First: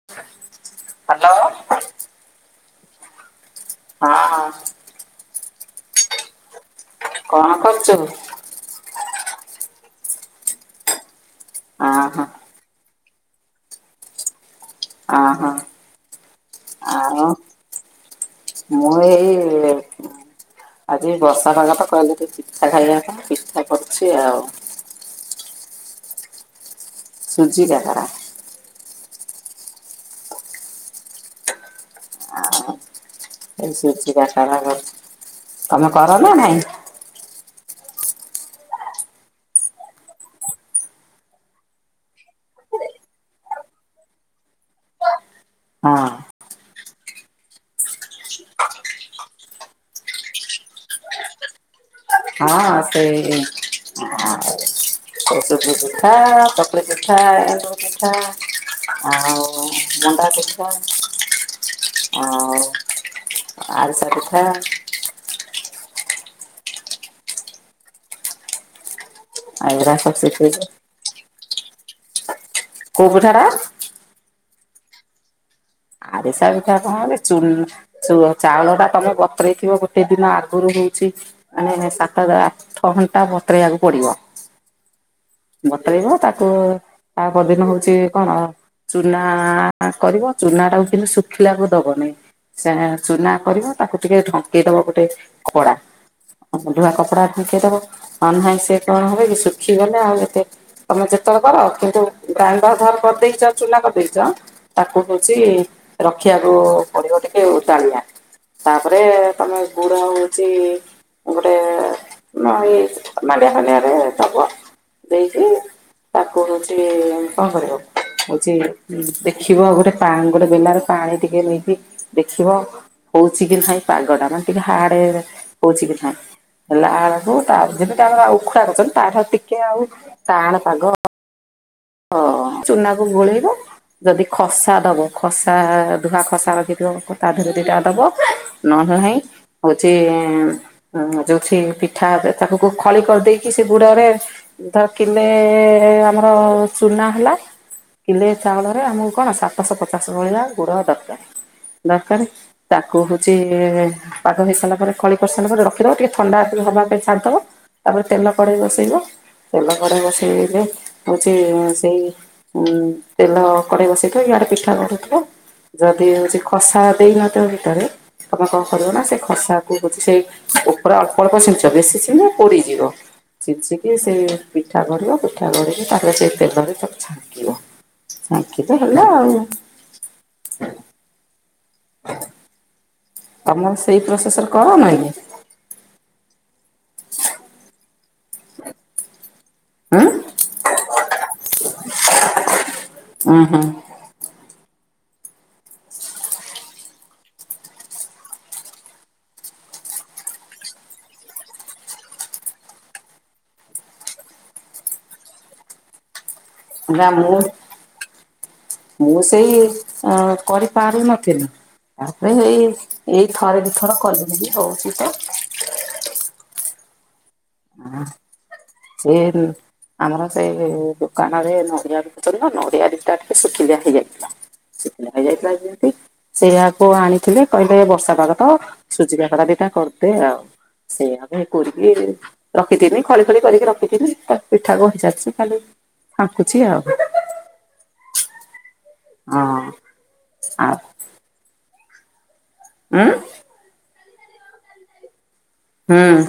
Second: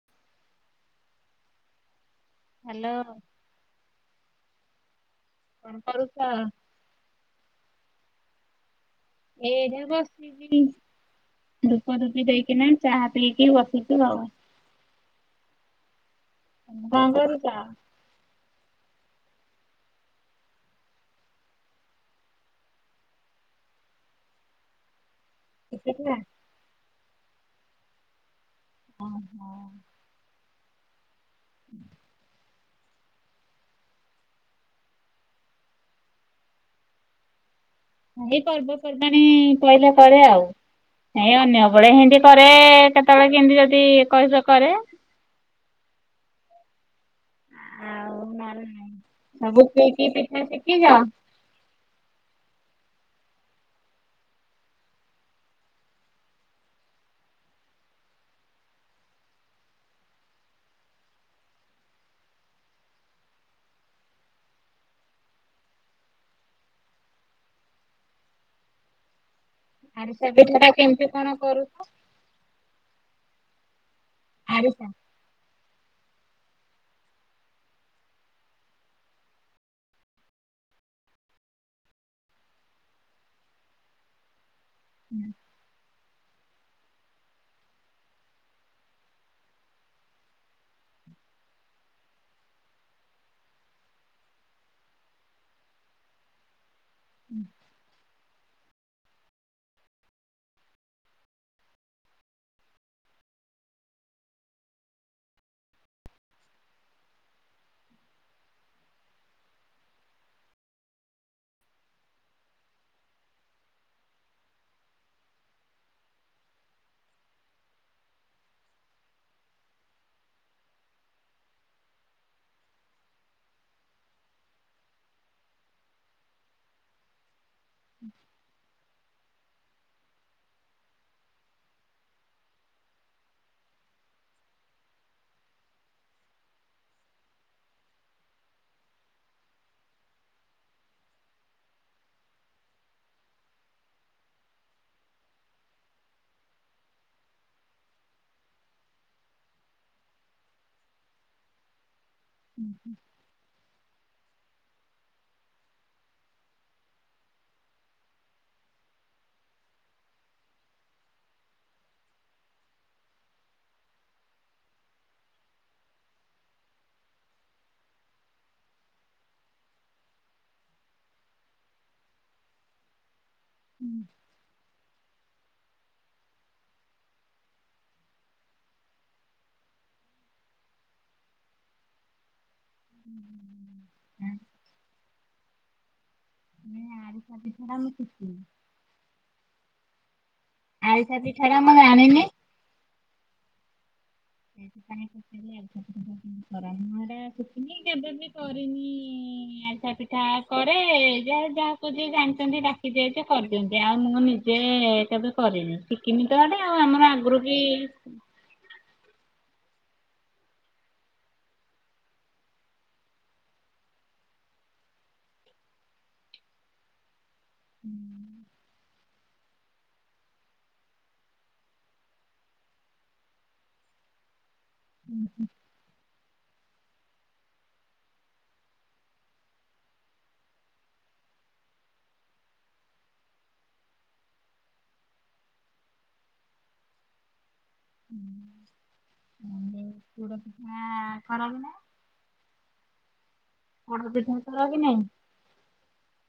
Hello. Hello. ହଁ। କଣ କରୁଛ? କଣ କରୁଛୁ? ଏଇଟା ବସିଛି ଧୂପ ଅହଁ ଧୂପି ଦେଇକିନା। ଚାହା ପିଇକି ବସିଛୁ ଆଉ। ଆ ହଁ। ହଁ କଣ କରୁଛ? ମୁଁ ଏଇ ଆଜି ବର୍ଷା ଭାଗ ତ କହିଲେ ଟିକେ ପିଠା ଖାଇବା ପାଇଁ ପିଠା କରୁଛି ଆଉ। କି ପିଠା? ସୁୂଜି କାକରା। ଓ ହୋ। ହୁଁ। ଏଇ ସୁଜି କାକରା କରୁଛି ତମେ କର ନାଁ ନାଇଁ? ଏଇ ପର୍ବପର୍ବାଣିୀ ପଇଲେ କରେ ଆଉ। ଏଇ ଅନ୍ୟ ବଳେ ହେଇତି କରେ କେତେବେଳେ କେମିତି ଯଦି କହିବ କରେ। ହଁ। [unintelligible] ହଁ ହଁ ସେଇ ଆଉ ଏ ସୁଜି ପିଠା ଚକୁଳି ପିଠା ଏଣ୍ଡୁରି ପିଠା। ଆଉ ମଣ୍ଡା ପିଠା ଆ ଆରିଶା ପିଠା ଏଗୁରା ସବୁ ଆରିସା ଶିଖିଛି। ପିଠା ଟା କେମିତି କଣ କରୁଛ? କୋଉ ପିଠା ଟା? ଆରିସା। ଆରିସା ପିଠା ପାଇଁ ହେଲେ ଚୂଲ୍ [unintelligible] ଚାଉଳ ଟା ତମେ ବତୁରେଇଥିବ ଗୋଟେ ଦିନ ଆଗରୁ ହଉଛି ମାନେ ସାତ ଆଠ ଘଣ୍ଟା ବତୁରେଇବାକୁ ପଡ଼ିବ। ହୁଁ। ବତୁରେଇବ ତାକୁ ତା ପରଦିନ ହଉଚି କଣ ଚୁନା ଆ-ଆ କରିବ ଚୁନା ଟାକୁ କିନ୍ତୁ ଶୁଖିଲାକୁ ଦବନି ସେ ଏଁ ଚୁନା କରିବ ତାକୁ ଟିକେ ଢଙ୍କେଇ ଦବ ଗୋଟେ ଖଡ଼ା ଆଉ ଧୁଆ କପଡ଼ା ହୁଁ, ଢଙ୍କେଇ ଦବ ନହେଲେ ନାହିଁ ସେ କଣ ହବ କି ଶୁଖିଗଲେ ଆଉ ଏତେ ତମେ ଯେତେଅଳେ କର କିନ୍ତୁ ଗ୍ରାଇଣ୍ଡର ଧର କରି ଦେଇଚ ଚୁନା କରିଦେଇଚ ତାକୁ ହଉଚି ରଖିଆକୁ ପଡ଼ିବ ଟିକେ ଓଦାଳିଆ। ତାପରେ ତମେ ଗୁଡ଼ ହଉଚି ଗୋଟେ ମ ଇଏ ମାଣ୍ଡିଆ ଫାଣ୍ଡିଆ ରେ ଦବ ଦେଇକି ତାକୁ ହଉଚି କଣ କରିବା ହଉଚି ଦେଖିବ ଗୋଟେ ପା ଗୋଟେ ବେଲାରେ ପାଣି ଟିକେ ନେଇକି ଦେଖିବ। ହଉଚି କି ନାହିଁ ପାଗଟା ମାନେ ଟିକେ ହାଡ ହଉଚି କି ନାଇଁ ହେଲା ଆଳ ହୁଁ ତାର ଯେବିକା ଆମର ଉଖୁଡ଼ା କଛନ୍ତି ତା ଠାରୁ ଟିକେ ଆଉ ଟାଣେ ପାଗ। ଅ ଚୁନାକୁ ଗୋଳେଇବ। ଯଦି ଖସା ଦବ ଖସା ଧୁଆ ଖସା ରଖିଥିବ ତା ଦିହରୁ ଦିଟା ଦବ। ନହେଲେ ନାଇଁ ହୋଉଚି ହୁଁ ଯୋଉଛି ପିଠା ତାକୁ ଖଳି କରିଦେଇକି ସେ ଗୁଡ଼ରେ ଧ କିଲେ ଆମର ଚୁନା ହେଲା କିଲେ ଚାଉଳରେ ଆମକୁ କଣ ସାତଶ ପଚାଶ ଭଳିଆ ଗୁଡ଼ ଦରକାର। ଦରକାରେ ହୁଁ, ତାକୁ ହୁ ଚି ପାଗ ହେଇ ସାରିଲା ପରେ ଖଳି କରିସାରିଲା ପରେ ରଖିଦବ ଟିକେ ଥଣ୍ଡା ହବା ପାଇଁ ଛାଡ଼ି ଦବ। ତାପରେ ତେଲ କଡ଼େଇ ବସେଇବ ତେଲ କଡ଼େଇ ବସେଇକି ହୋଉଚି ଉଁ ସେଇ ଉଁ ତେଲ କଡ଼େଇ ବସେଇଥିବ ଇଆଡ଼େ ପିଠା ଗଢ଼ୁଥିବ। ଯଦି ହଉଚି ଖସା ଦେଇନଥିବ ଭିତରେ ତମେ କଣ କରିବ ନା ସେ ଖସାକୁ ହୋଉଚି ସେଇ ଉପରେ ଅଳ୍ପ ଅଳ୍ପ ଛିଞ୍ଚ ବେଶି ଚିଞ୍ଚିଲେ ପୋଡ଼ି ଯିବ। ହୁଁ, ଚିଞ୍ଚିକି ସେ ପିଠା ଗଢ଼ିବ ପିଠା ଗଢ଼ିକି ତାପରେ ଚେ ତେଲରେ ତାକୁ ଛାଙ୍କିବ ଛାଙ୍କିଲେ ହେଲା ଆଉ। ତମର ସେଇ ହୁଁ। ପ୍ରୋସେସରେ କର ନାଇଁ କି? ନା ଆରିସା ପିଠାଟା ମୁ ଶିଖିନି। ଆଁ? ଆରିସା ପିଠାଟା ମୁ ଆଣିନି। ଉଁ ହୁଁ। ସେଇଥି ପାଇଁ ପଚାରିଲି ଆରିସା ପିଠାଟା କେ ମି କରାଯାଏ ମୁ ସେରା ସିଖିନି କେବେ ବି କରିନି ଆରିସା ପିଠା। କରେ ଯାହାର ଯାହାକୁ ଯିଏ ଜାଣିଚନ୍ତି ଡ଼ାକିଡିଏ ଯେ କରିଦିଅନ୍ତି ଆଉ ମୁଁ ନିଜେ କେବେ କରିନି। ଶିକିନି ତ ହେଟା ଆଉ ନା ଆମର ମୁଁ ଆଗରୁ କି ମୁଁ ସେଇ ଅ କରିପାରୁନଥିଲି। ତାପରେ ଏଇ ଏଇ ଥରେ ଦି ଥର କଲିନି କି ହୋଉଚି ତ। ହଁ ଚେରୁ ଆମର ସେ ଦୋକାନରେ ନଡ଼ିଆ ବିକୁଥୁଲୁ ନା ନଡ଼ିଆ ଦିଟା ଟିକେ ଶୁଖିଲିଆ ହେଇଯାଇଥିଲା। ଶୁଖିଲା ଯୋଉ ହେଇଯାଇଥିଲା ଯଦି ସେଇଆକୁ ଆଣିଥିଲେ କହିଲେ ବର୍ଷା ପାଗ ତ ସୁଜି କାକରା ଦିଟା କରିଦେ ଆଉ। ସେଇଆ କୁ ଏ କୋରିକି ରଖିଥିନି ଖଳି ଖଳି କରିକି ରଖିଥିନି ତା ପିଠା ଗଢ଼ି ସାରିଚି ଖାଲି ଫାଙ୍କୁୁଛି ଆଉ। ହୁଁ। ହଁ। ଆଉ ପୋଡ଼ପିଠା କରନ୍ତି ନା? ଉଁ? ପୋଡ଼ପିଠା କର କି ନାଇଁ? ହୁଁ।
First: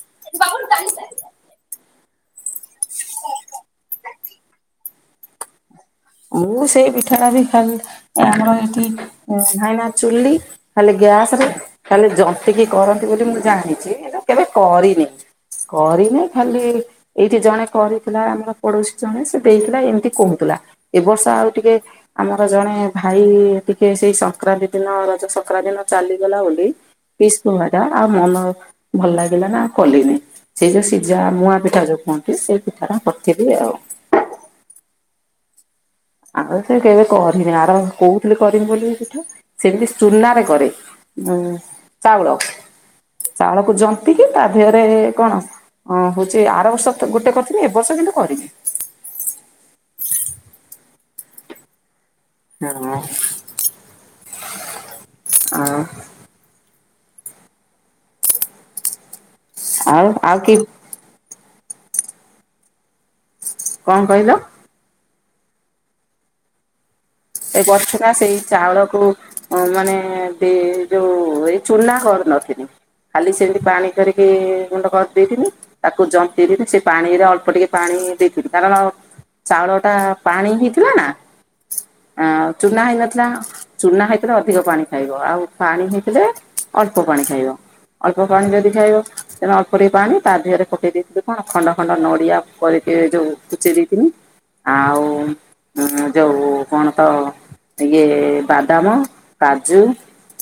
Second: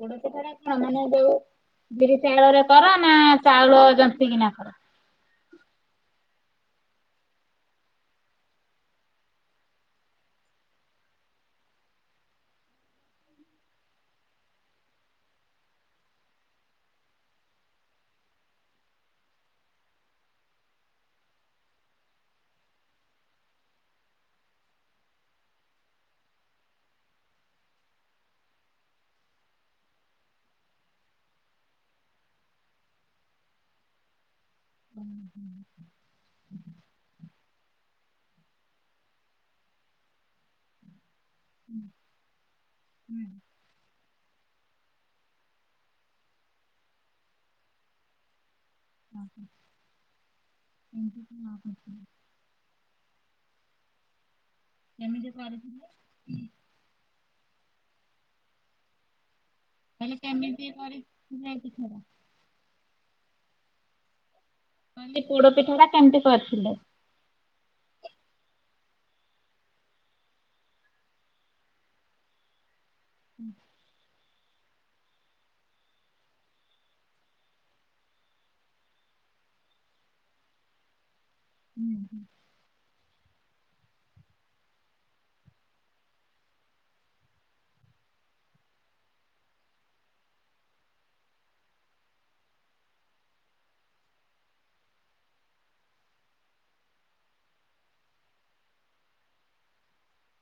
ପୋଡ଼ ପିଠାଟା କଣ ମାନେ ମୁଁ ଯୋଉ ବିରି ଚାଉଳରେ କର ନା ଚାଉଳ ଯନ୍ତିକିିନା କର? ମୁଁ ସେଇ ପିଠାଟା ବି ଖା ଆମର ଏଇଠି ନାହିଁନା ଚୁଲି ଖାଲି ଗ୍ୟାସ ରେ ଖାଲି ଜନ୍ତିକି କରନ୍ତି ବୋଲି ମୁଁ ଜାଣିଛି ଏଟା କେବେ କରିନି। କରିନି ଖାଲି ଏଇଠି ଜଣେ କରିଥିଲା ଆମର ପଡୋଶୀ ଜଣେ ସେ ଦେଇଥିଲା ଏମିତି କହୁଥିଲା ଏ ବର୍ଷ ଆଉ ଟିକେ ଆମର ଜଣେ ଭାଇ ଟିକେ ସେଇ ସଂକ୍ରାନ୍ତି ଦିନ ରଜ ସଂକ୍ରାନ୍ତି ଦିନ ଚାଲିଗଲା ବୋଲି ବିଷ୍ଣୁ ଭାଇଟା ଆଉ ମନ ଭଲ ଲାଗିଲାନା ଆଉ କଲିନି। ସେଇ ଯୋଉ ସିଜା ମୁୂଆଁ ପିଠା ଯୋଉ କୁହନ୍ତି ସେଇ ପିଠା ଟା କରଥିଲି ଆଉ। ଓ ହଁ। ଆମ ସେ କେବେ କରିନି ଆର କହୁଥିଲି କରିମି ବୋଲି ପିଠା ସେମିତି ସୁନାରେ କରେ। [unintelligible] ଚାଉଳ କେମିତି ଚାଉଳ କୁ ଜନ୍ତିକି ତା ଦେହରେ କଣ ଅ, ହଉଛି ଆର ବର୍ଷ କେ-ଗୋଟେ କରିଥିଲି। ଏ ବର୍ଷ କିନ୍ତୁ କରିନି। ହଁ, ହଁ [inaudible] ହଁ। କେମିତି ଆଉ କରିଥିଲେ? ଆଉ ତୋମେ ଆଉ କି କେମିତି କରି ଯାଇକି ଖର? କଣ କହିଲ? କହିଲି ପୋଡ ପିଠା ଟା କେମିତି କରିଥିଲେ? ଏ କରଥିଲା ସେଇ ଚାଉଳକୁ ଅଁ, ମାନେ ଦେ-ଯୋଉ ଏଇ ଚୁନା କରିନଥି ନି, ଖାଲି ସେମିତି ପାଣି କରିକି ଗୁଣ୍ଡ କରି ଦେଇଥିନି। ତାକୁ ଜନ୍ତିଥିନି ସେ ପାଣିରେ ଅଳ୍ପ ଟିକେ ପାଣି ଦେଇଥିନି, କାରଣ ଚାଉଳ ଟା ପାଣି ହେଇଥିଲା ନା, ହୁଁ ଆଉ ଚୁନା ହେଇନଥିଲା। ଚୁନା ହେଇଥିଲେ ଅଧିକ ପାଣି ଖାଇବ। ଆଉ ପାଣି ହେଇଥିଲେ ଅଳ୍ପ ପାଣି ଖାଇବ। ଅଳ୍ପ ପାଣି ଯଦି ଖାଇବ, ତେଣୁ ଅଳ୍ପ ଟିକେ ପାଣି ତା ଦେହରେ ଫୁଟେଇ ଦେଇଥିଲୁ କଣ ଖଣ୍ଡ ଖଣ୍ଡ ନଡ଼ିଆ କରିକି ଯୋଉ କୁଚେଇ ଦେଇଥିନି ଆଉ ଅଁ, ଯୋଉ କଣ ତ ଇଏ ବାଦାମ, କାଜୁ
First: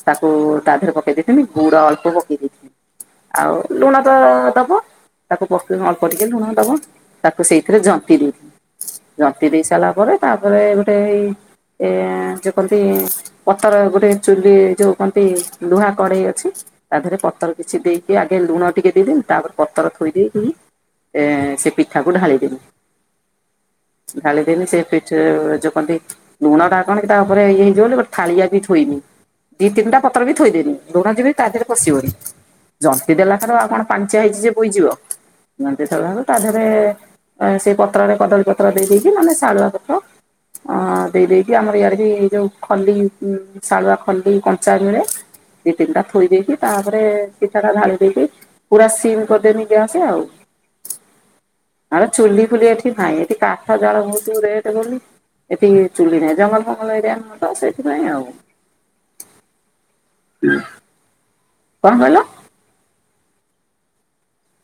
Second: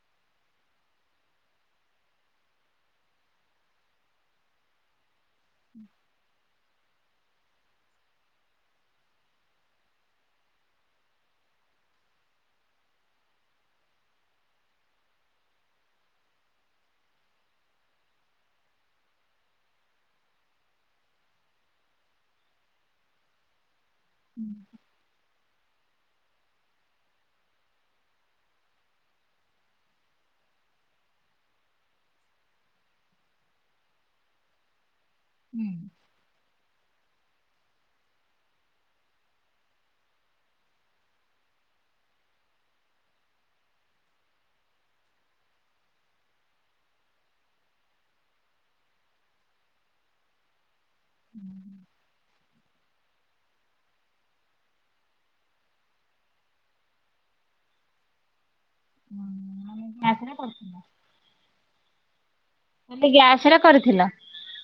ତାକୁ ତା ଦେହରେ ପକେଇ ଦେଇଥିନି, ଗୁଡ ଅଳ୍ପ ପକେଇ ଦେଇଥିନି। ଆଉ ଲୁଣ ତ ଦବ, ତାକୁ ପକେଇବ ଅଳ୍ପ ଟିକେ ଲୁଣ ଦବ। ତାକୁ ସେଇଥିରେ ଜନ୍ତି ଦେଇଥିନି, ଜନ୍ତି ଦେଇ ସାରିଲା ପରେ ତାପରେ ଗୋଟେ ଏଇ ଏ ଯେ କନ୍ତି ପତର ଗୋଟେ ଚୁଲି ଯୋଉ କହନ୍ତି ଲୁହା କଢେଇ ଅଛି। ତା ଦେହରେ ପତର କିଛି ଦେଇକି ଆଗେ ଲୁଣ ଟିକେ ଦେଇଦେନି, ତାପରେ ପତର ଥୋଇ ଦେଇକି ଏ ସେ ପିଠାକୁ ଢାଳିଦେନି। ଢାଳିଦେନି ସେ ପିଠ ଯୋ କଣ ତି ଲୁଣ ଟା କଣ କି ତାପରେ ଇଏ ହେଇଯିବ ବୋଲି ଗୋଟ ଥାଳିଆ ବି ଥୋଇନି। ଦି ତିନିଟା ପତ୍ର ବି ଥୋଇଦେନି ଲୁଣ ଯିବି ତା ଦେହରେ ପଶିବନି। ଜନ୍ତି ଦେଲା ଠାରୁ ଆଉ କଣ ପାଣିଚିଆ ହେଇଛି ଯିଏ ବୋଇଯିବ। ହୁଁ ଲୁଣ ଟିକେ ଥୁଆ ହବ ତା ଦେହରେ ଅ, ସେଇ ପତ୍ରରେ କଦଳୀ ପତ୍ର ଦେଇ ଦେଇ ଦେଇକି ମାନେ ଶାଳୁଆ ପତ୍ର। ଅ, ଦେଇ ଦେଇ ଦେଇକି ଆମର ଇଆଡେ ବି ଏଇ ଯୋଉ ଖଲି ଉଁ, ଶାଳୁଆ ଖଲି କଞ୍ଚା ମିଳେ। ଦି ତିନିଟା ଥୋଇ ଦେଇକି ତାପରେ ପିଠାଟା ଢାଳି ଦେଇକି ପୁରା ସିମ୍ କରିଦେନି ଗ୍ୟାସ ଆଉ। ହୁଁ। ଆମ ଚୁଲି ଫୁଲି ଏଠି ନାଇଁ, ଏଠି କାଠ ଜାଳ ଭଉତୁ ରେଟ୍ ବୋଲି ଏଠି ଚୁଲି ନାହିଁ, ଜଙ୍ଗଲ ଫଙ୍ଗଲ ଏରିଆ ନୁହଁ ତ ସେଇଥିପାଇଁ ଆଉ। ହୁଁ ମାନେ ଗ୍ୟାସ୍ ରେ କରିଥିଲ? କଣ କହିଲ? ହେଲେ ଗ୍ୟାସ୍ ରେ କରିଥିଲ?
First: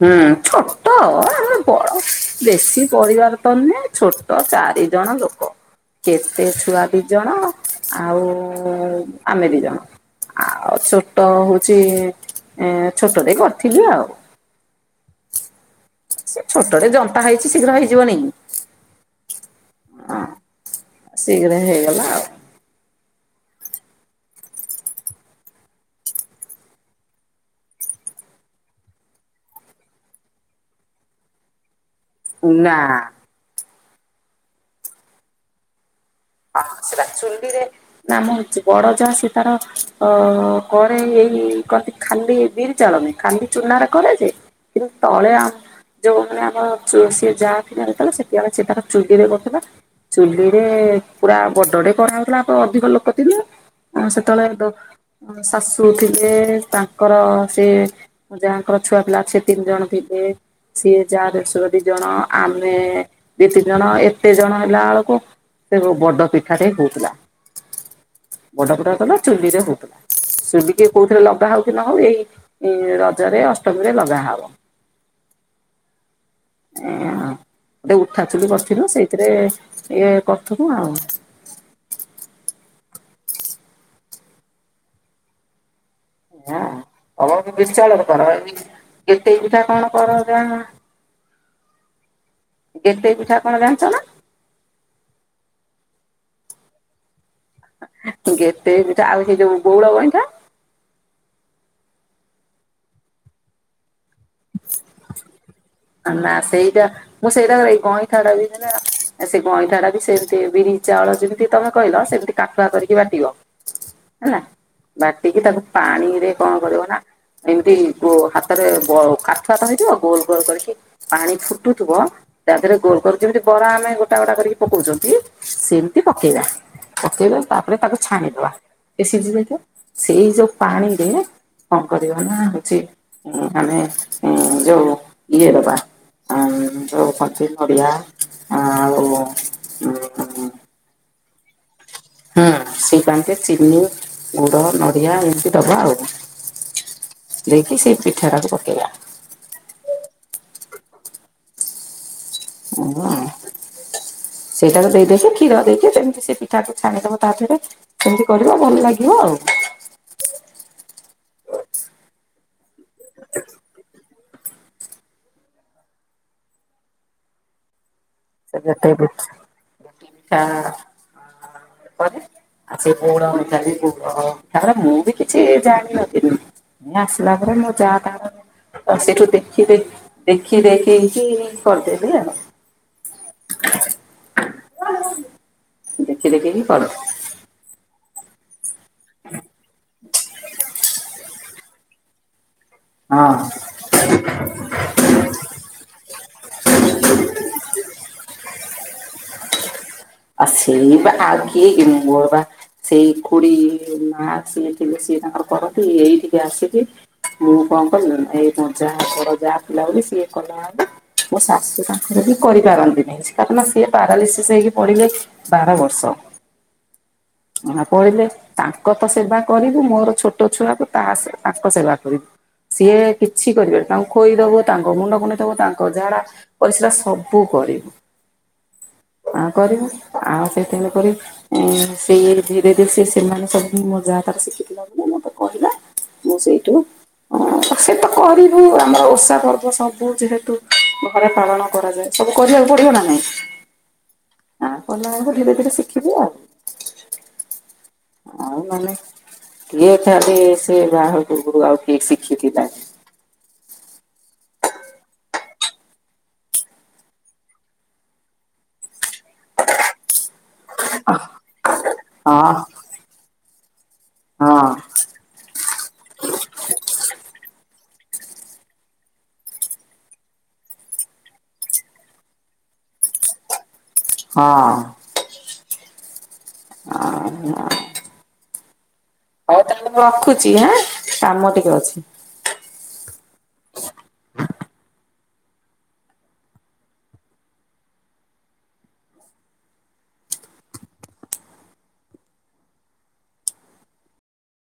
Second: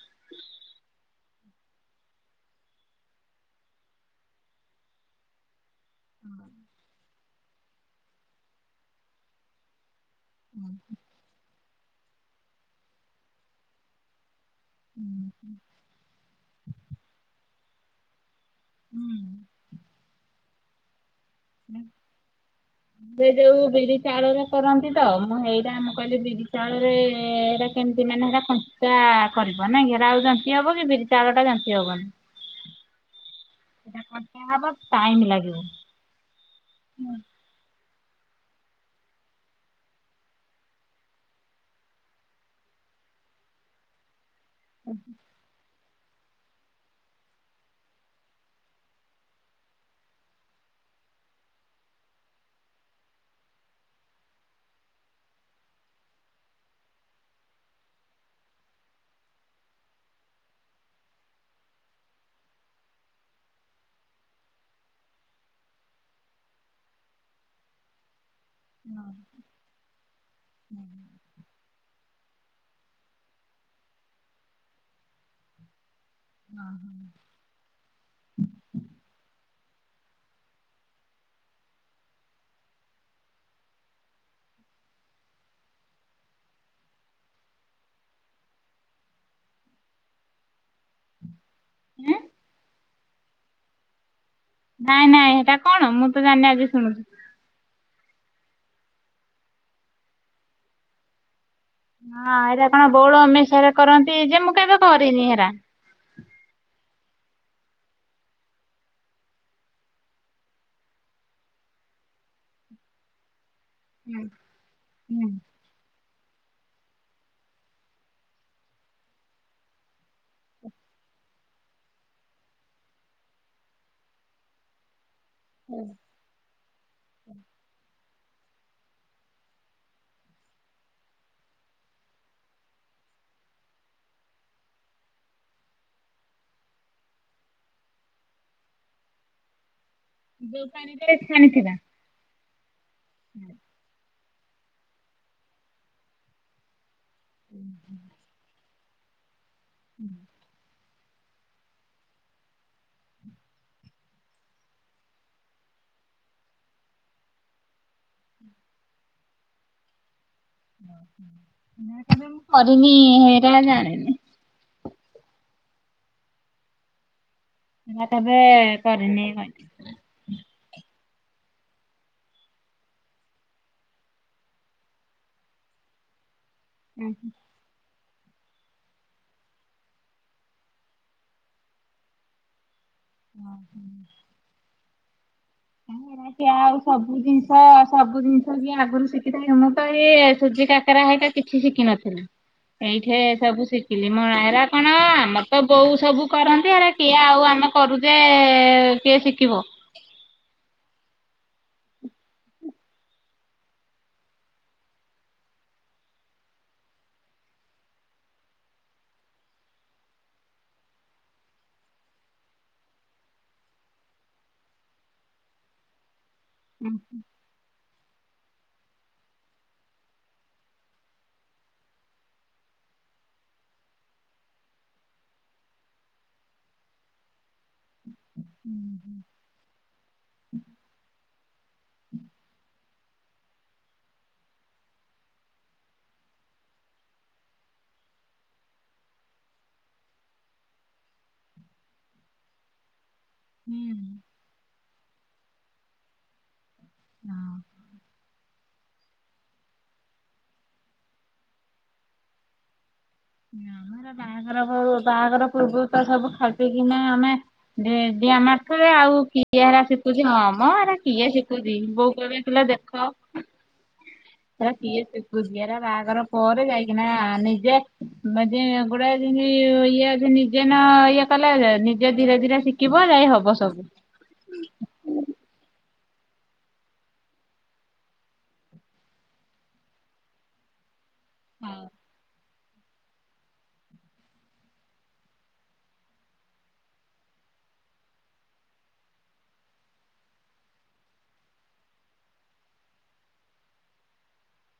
ହଁ ଛୋଟ ଆମେ ବଡ଼ ବେଶୀ ପରିବାର ତ ନୁହେଁ, ଛୋ ଟ ଚାରି ଜଣ ଲୋକ। କେତେ ଛୁଆ ଦି ଜଣ ଆଉ ଆମେ ଦି ଜଣ। ଆଉ ଛୋଟ ହଉଚି ଏଁ ଛୋଟ ଟେ କରିଥିଲି ଆଉ। ଅଁ, ହଁ। ସେ ଛୋଟଟେ ଜନ୍ତା ହେଇଛି ଶୀଘ୍ର ହେଇଯିବନିକି। ହୁଁ। ଶୀଘ୍ର ହେଇଗଲା ଆଉ। ସେ ଯୋଉ ବିରି ଚାଉଳରେ କରନ୍ତି ତ, ମୁଁ ହେଇଟା ମୁଁ କହିଲି ବିରି ଚାଉଳରେ କେମିତି ମାନେ ହେଟା କଞ୍ଚା କରିବ ନା ଘେରା ଆଉ ଜନ୍ତି ହବ କି, ବିରି ଚାଉଳଟା ଜନ୍ତି ହବନି। ନା। ସେଇଟା କଣ ହବ ଟାଇମ୍ ଲାଗିବ। ହଁ ସେଟା ଉଁ ଚୁଲିରେ ନାମ ହଉଛି ବଡ ଯା ସେ ତାର ଅ କରେ ଏଇ କଅନ୍ତି ଖାଲି ବିରି ଚାଉଳରେ ଖାଲି ଚୁନାରେ କରେ ଯେ, କିନ୍ତୁ ତଳେ ଆ ଯୋଉମାନେ ଆମ ସିଏ ଯାଆ ଥିଲା ଯେତେବେଳେ, ସେତିକିବେଳେ ସେ ତାର ଚୁଲିରେ କରୁଥିଲା। ଚୁ୍ଲିରେ ପୁରା ବଡଡେ କରା ହୋଉଥିଲା ତ ଅଧିକ ଲୋକ ଥିଲେ, ଆ ସେତେବେଳେ ଦ ଶାଶୁ ଥିଲେ, ତାଙ୍କର ସେ ମୋ ଯାଆଙ୍କର ଛୁଆ ପିଲା ସେ ତିନି ଜଣ ଥିଲେ। ସିଏ ଯାଆ ଦେଢଶୁର ଦି ଜଣ, ଆମେ ଦି ତିନି ଜଣ ଏତେ ଜଣ ହେଲା ବେଳକୁ ସେ ବଡ ପିଠାଟେ ହଉଥିଲା। ବଡ ପିଠା ହଉଥିଲା, ଚୁଲିରେ ହଉଥିଲା। ଚୁଲି କି କୋଉଥିରେ ଲଗା ହଉ ଥିଲା ହଉ ଏଇ ରଜରେ, ଅଷ୍ଟମୀରେ ଲଗା ହବ। ଏଇଆ ଆଉ, ଗୋଟେ ଉଠା ଚୁଲି କରିଥିଲୁ ସେଇଥିରେ ଇଏ କରୁଥିଲୁ ଆଉ। ଏଇଆ ଆଉ ତମର କଣ ବିରି ଚାଉଳରେ କର? ଏ ଗେଟେଇ ପିଠା କଣ କର ଯା ଏଁ। ଗେଟେଇ ପିଠା କଣ ଜାଣିଛ ନା? ନାଇଁ ନାଇଁ ହେଟା କଣ? ମୁଁ ତ ଜାଣିନି ଆଜି ଶୁଣୁଛି। ଗେଟେଇ ପିଠା, ଆଉ ସେଇ ଯୋଉ ବଉଳ ଗଇଁଠା ହଁ ଏରା କଣ ବଉଳ ଅମେଇସାରେ କରନ୍ତି, ଯେ ମୁଁ କେବେ କରିନି ହେରା? ନା ସେଇଟା ମୁଁ ସେଇଟା କଣ ଇ ଗଇଁଠାଟା [unintelligible] ଆ ସେ ଗଇଁଠା ଟା ବି ସେମିତି ବିରି ଚାଉଳ ଯେମିତି ତମେ କହିଲ, ସେମିତି କାଠୁଆ କରିକି ବାଟିବ। ହେଲା ବାଟିକି ତାକୁ ପାଣି ରେ କଣ କରିବ ନା, ଏମିତି ହାତରେ କାଠୁଆ ତ ହେଇଥିବ ଗୋଲ କରିକି ପାଣି ଫୁ ଫୁଟୁଥିବ ତାପରେ ଗୋଲ ଗୋଲ୍ କରି, ଯେମିତି ବରା ଆମେ ଗୋଟା ଗୋଟା କରିକି ପକଉଛନ୍ତି ସେମିତି ପକେଇବା, ପକେଇଲେ ତାପରେ ତାକୁ ଛାଣିଦବା। ସେ ସିଝି ଯାଇଥିବ। ସେଇ ଯୋଉ ପାଣିରେ ନା କଣ କରିବା ନା ହଉଛି ହଁ ମାନେ ଯୋଉ ଇଏ ଦବା ଆ ଯୋଉ ପାତି ନଡିଆ ଆଉ ଯୋଉ ପାଣି ଟାରେ ଛାଣି ଥିବା ହଁ ସେଇ ପାଣିରେ ଚିନି ଗୁଡ ନଡିଆ ଏମିତି ଦବା ଆଉ, ଦେଇକି ସେଇ ପିଠା ଟାକୁ ପକେଇବା। ଉଁ। ହ ସେଇଟାକୁ ଦେଇଦେଇକି କ୍ଷୀର ଦେଇକି, ସେମିତି ସେ ପିଠାକୁୁ ଛାଣିଦବ ତା ଧେରେ। ସେମତି କରିବ, ଭଲ ଲାଗିବ ଆଉ। ନା କେବେ ମୁଁ କରିନି ହେରା ଜାଣିନି। ନା କେବେ କରିନି [unintelligible] ଟା ପରେ ସେ [unintelligible] ପୋ ତାପରେ ମୁଁ ବି କିଛି ଜାଣିନଥିଲି। ମୁଁ ଆସିଲା ପରେ ମୁଁ ଯା ତାଙ୍କର। ଆଉ ସେଇଠୁ ଦେଖିଦେଖି, ଦେଖିଦେଖିି କି କରିଦେବି ଆଉ। ହୁଁ। [unintelligible] ଦେଖି [unintelligible] ଦେଖିକି ଆଉ କରେ ସବୁ ଜିନିଷ ସବୁ ଜିନିଷ ବି ଆ ଆଗରୁ ଶିଖିଥାଏ ମୁଁ ତ ଏଇ ସୁଜି କାକରା ହେରିକା କିଛି ଶିଖିିନଥିଲି। ଏଇଠେ ହଁ ସବୁ ଶିଖିଲି ମ ହେରା କଣ ଆମର ତ ବୋଉ ସବୁ କରନ୍ତି ହେରା କିଏ ଆଉ ଆମେ କରୁଚେ କିଏ ଶିଖିବ? ଆଉ ସେଇ ବା ଆଉ କିଏ କି ମୋର ବା ସେଇ ଖୁଡି ମା ଆସିଲେ ସିଏ ତାଙ୍କର କରନ୍ତି ଏଇଠିକେ ଆସିବେ ମୁଁ କଣ କଲି ଏଇ ଯାହା ଘର ଯାହା ପିଲା ବୋଲି ସିଏ କଲା। ମୋ ଶାଶୁ ତାଙ୍କର ବି କରିପାରନ୍ତିନି କାରଣ ସିଏ ପାରାଲିସିସ୍ ହେଇକି ପଡିଲେ। ବାର ବର୍ଷ। ହୁଁ। ମା ପଡିଲେ ତାଙ୍କ ତ ସେବା କରିବୁ ମୋର ଛୋଟ ଛୁଆକୁ ତା ତାଙ୍କ ସେବା କରିବୁ। ସିଏ କିଛି କରିବେନି ତାଙ୍କୁ ଖୋଇଦବୁ ତାଙ୍କ ମୁଣ୍ଡ କୁଣ୍ଡେଇଦବୁ ତାଙ୍କ ଝାଡା ପରିଶ୍ରା ସବୁ କରିବୁ। [inaudible] ଆଉ କରିବୁ ଆଉ ସେଇଥିରେ କରି ସେଇ ଇଏରେ ଧୀରେ ଧୀରେ ସେ ସେମାନେ ସବୁ ମୋ ଯାଆ ତାର ଶିଖିଥିଲା ସିଏ ମତେ କହିଲା। ମୁଁ ସେଇଠୁ ହଁ ସେ ତ କରିବୁ ଆମର ଓଷା ପର୍ବ ସବୁ ଯେହେତୁ ଘରେ ପାଳନ କରାଯାଏ। ସବୁ କରିବାକୁ ପଡିବ ନା ନାଇଁ। ହୁଁ। ଆଁ କଲାବେଳକୁ ଧୀରେ ଧୀରେ ଶିଖିବବୁ ଆଉ। ହଁ। ଆଉ ମାନେ କିଏ ଖାଲି ସେ ବାହାଘର ପୂର୍ବରୁ ଆଉ କିଏ ଶିଖିକି ଯାଏ। ଆମର ବାହାଘର ବାହାଘର ପୂର୍ବରୁ ତ ସବୁ ଖଟି କିନା ଆମେ ଡିଏ ଡିଆଁ ମାରୁଥିବେ ଆଉ କିଏ ହରା ଶିଖୁଛି ହଁ ମ ହେଇରା ହଁ କିଏ ଶିଖୁଛି ବୋଉ କହିବେ ପିଲା ଦେଖ ହଁ। ଗୁଜିଆରେ ବାହାଘର ପରେ ଯାଇକିନା ନିଜେ ମେଜେଗୁଡା ଯେମତି ଇଏ ଅ ନିଜେ ନ ଇଏ କଲେ ନିଜେ ଧୀରେ ଧୀରେ ଶିଖି- କିଭ ଯାଇ ହବ ସବୁ। ହଁ। ଆହାଁ। ରଖୁଛି ଏଁ କାମ ଟିକେ ଅଛି।